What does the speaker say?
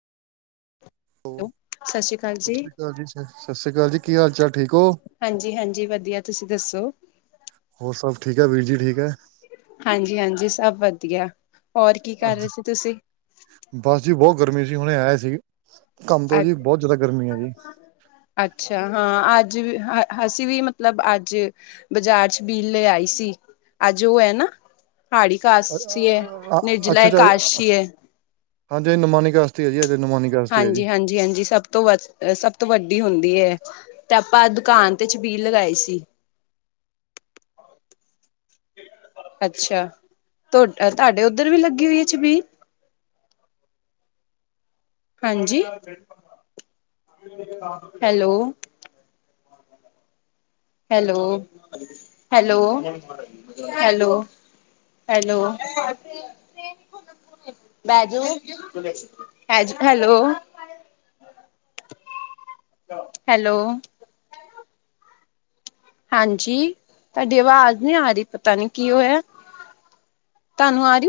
Hello, ਸਤਿ ਸ੍ਰੀ ਅਕਾਲ ਜੀ, ਸਤਿ ਸ੍ਰੀ ਅਕਾਲ ਜੀ ਕੀ ਹਾਲ ਚਾਲ, ਠੀਕ ਓ? ਹਾਂਜੀ-ਹਾਂਜੀ, ਵਧੀਆ, ਤੁਸੀਂ ਦੱਸੋ? ਹੋਰ ਸਬ ਠੀਕ ਐ। ਵੀਰ ਜੀ ਠੀਕ ਐ। ਹਾਂਜੀ-ਹਾਂਜੀ, ਸਭ ਵਧੀਆ। ਹੋਰ ਕੀ ਅੱ ਕਰ ਜੀ, ਰਹੇ ਸੀ ਤੁਸੀਂ? ਬਸ ਜੀ ਬੋਤ ਗਰਮੀ ਸੀ। ਹੁਣੇ ਆਇਆ ਹੀ ਸੀ। ਕੰਮ ਤੋਂ ਅ ਜੀ ਬਹੁਤ ਜ਼ਿਆਦਾ ਗਰਮੀ ਹੈ ਜੀ ਅੱਛਾ। ਹਾਂ ਆ ਜੀ ਵੇ, ਅਸੀਂ ਵੀ, ਮਤਲਬ, ਅੱਜ ਬਾਜ਼ਾਰ ਚ ਛਬੀਲ ਲੈ ਆਈ ਸੀ। ਅੱਜ ਓ ਐ ਨਾ, ਹਾੜੀ ਕਾਸੀ ਐ। ਨਿਰਜਲਾ ਅੱਛਾ ਅੱਛਾ ਏਕਸ਼ੀ ਐ। ਹਾਂਜੀ, ਨਮਾਨੀ ਕਾਰਸੀ ਐ ਜੀ, ਐ। ਹਾਂਜੀ-ਹਾਂਜੀ, ਹਾਂਜੀ, ਸਭ ਤੋਂ, ਵ ਸਭ ਤੋਂ ਵੱਡੀ ਹੁੰਦੀ ਐ। ਤੇ, ਆਪਾਂ ਦੁਕਾਨ ਤੇ, ਚਬੀਲ ਲਗਾਈ ਸੀ। ਅੱਛਾ। ਤੁਹਾ ਤੁਹਾਡੇ ਉੱਧਰ ਵੀ ਲੱਗੀ ਹੋਈ ਹੈ, ਚਬੀਰ? ਹਾਂਜੀ, hello. Hello, hello, hello. Hello. ਬੇਜੂ, ਹੈਲੋ। ਹੈਲੋ। ਹਾਂਜੀ, ਤੁਹਾਡੀ ਅਵਾਜ਼ ਨਹੀਂ ਆ ਰਹੀ। ਪਤਾ ਨੀ ਕੀ ਹੋਇਆ। ਤੁਹਾਨੂੰ, ਆ ਰ-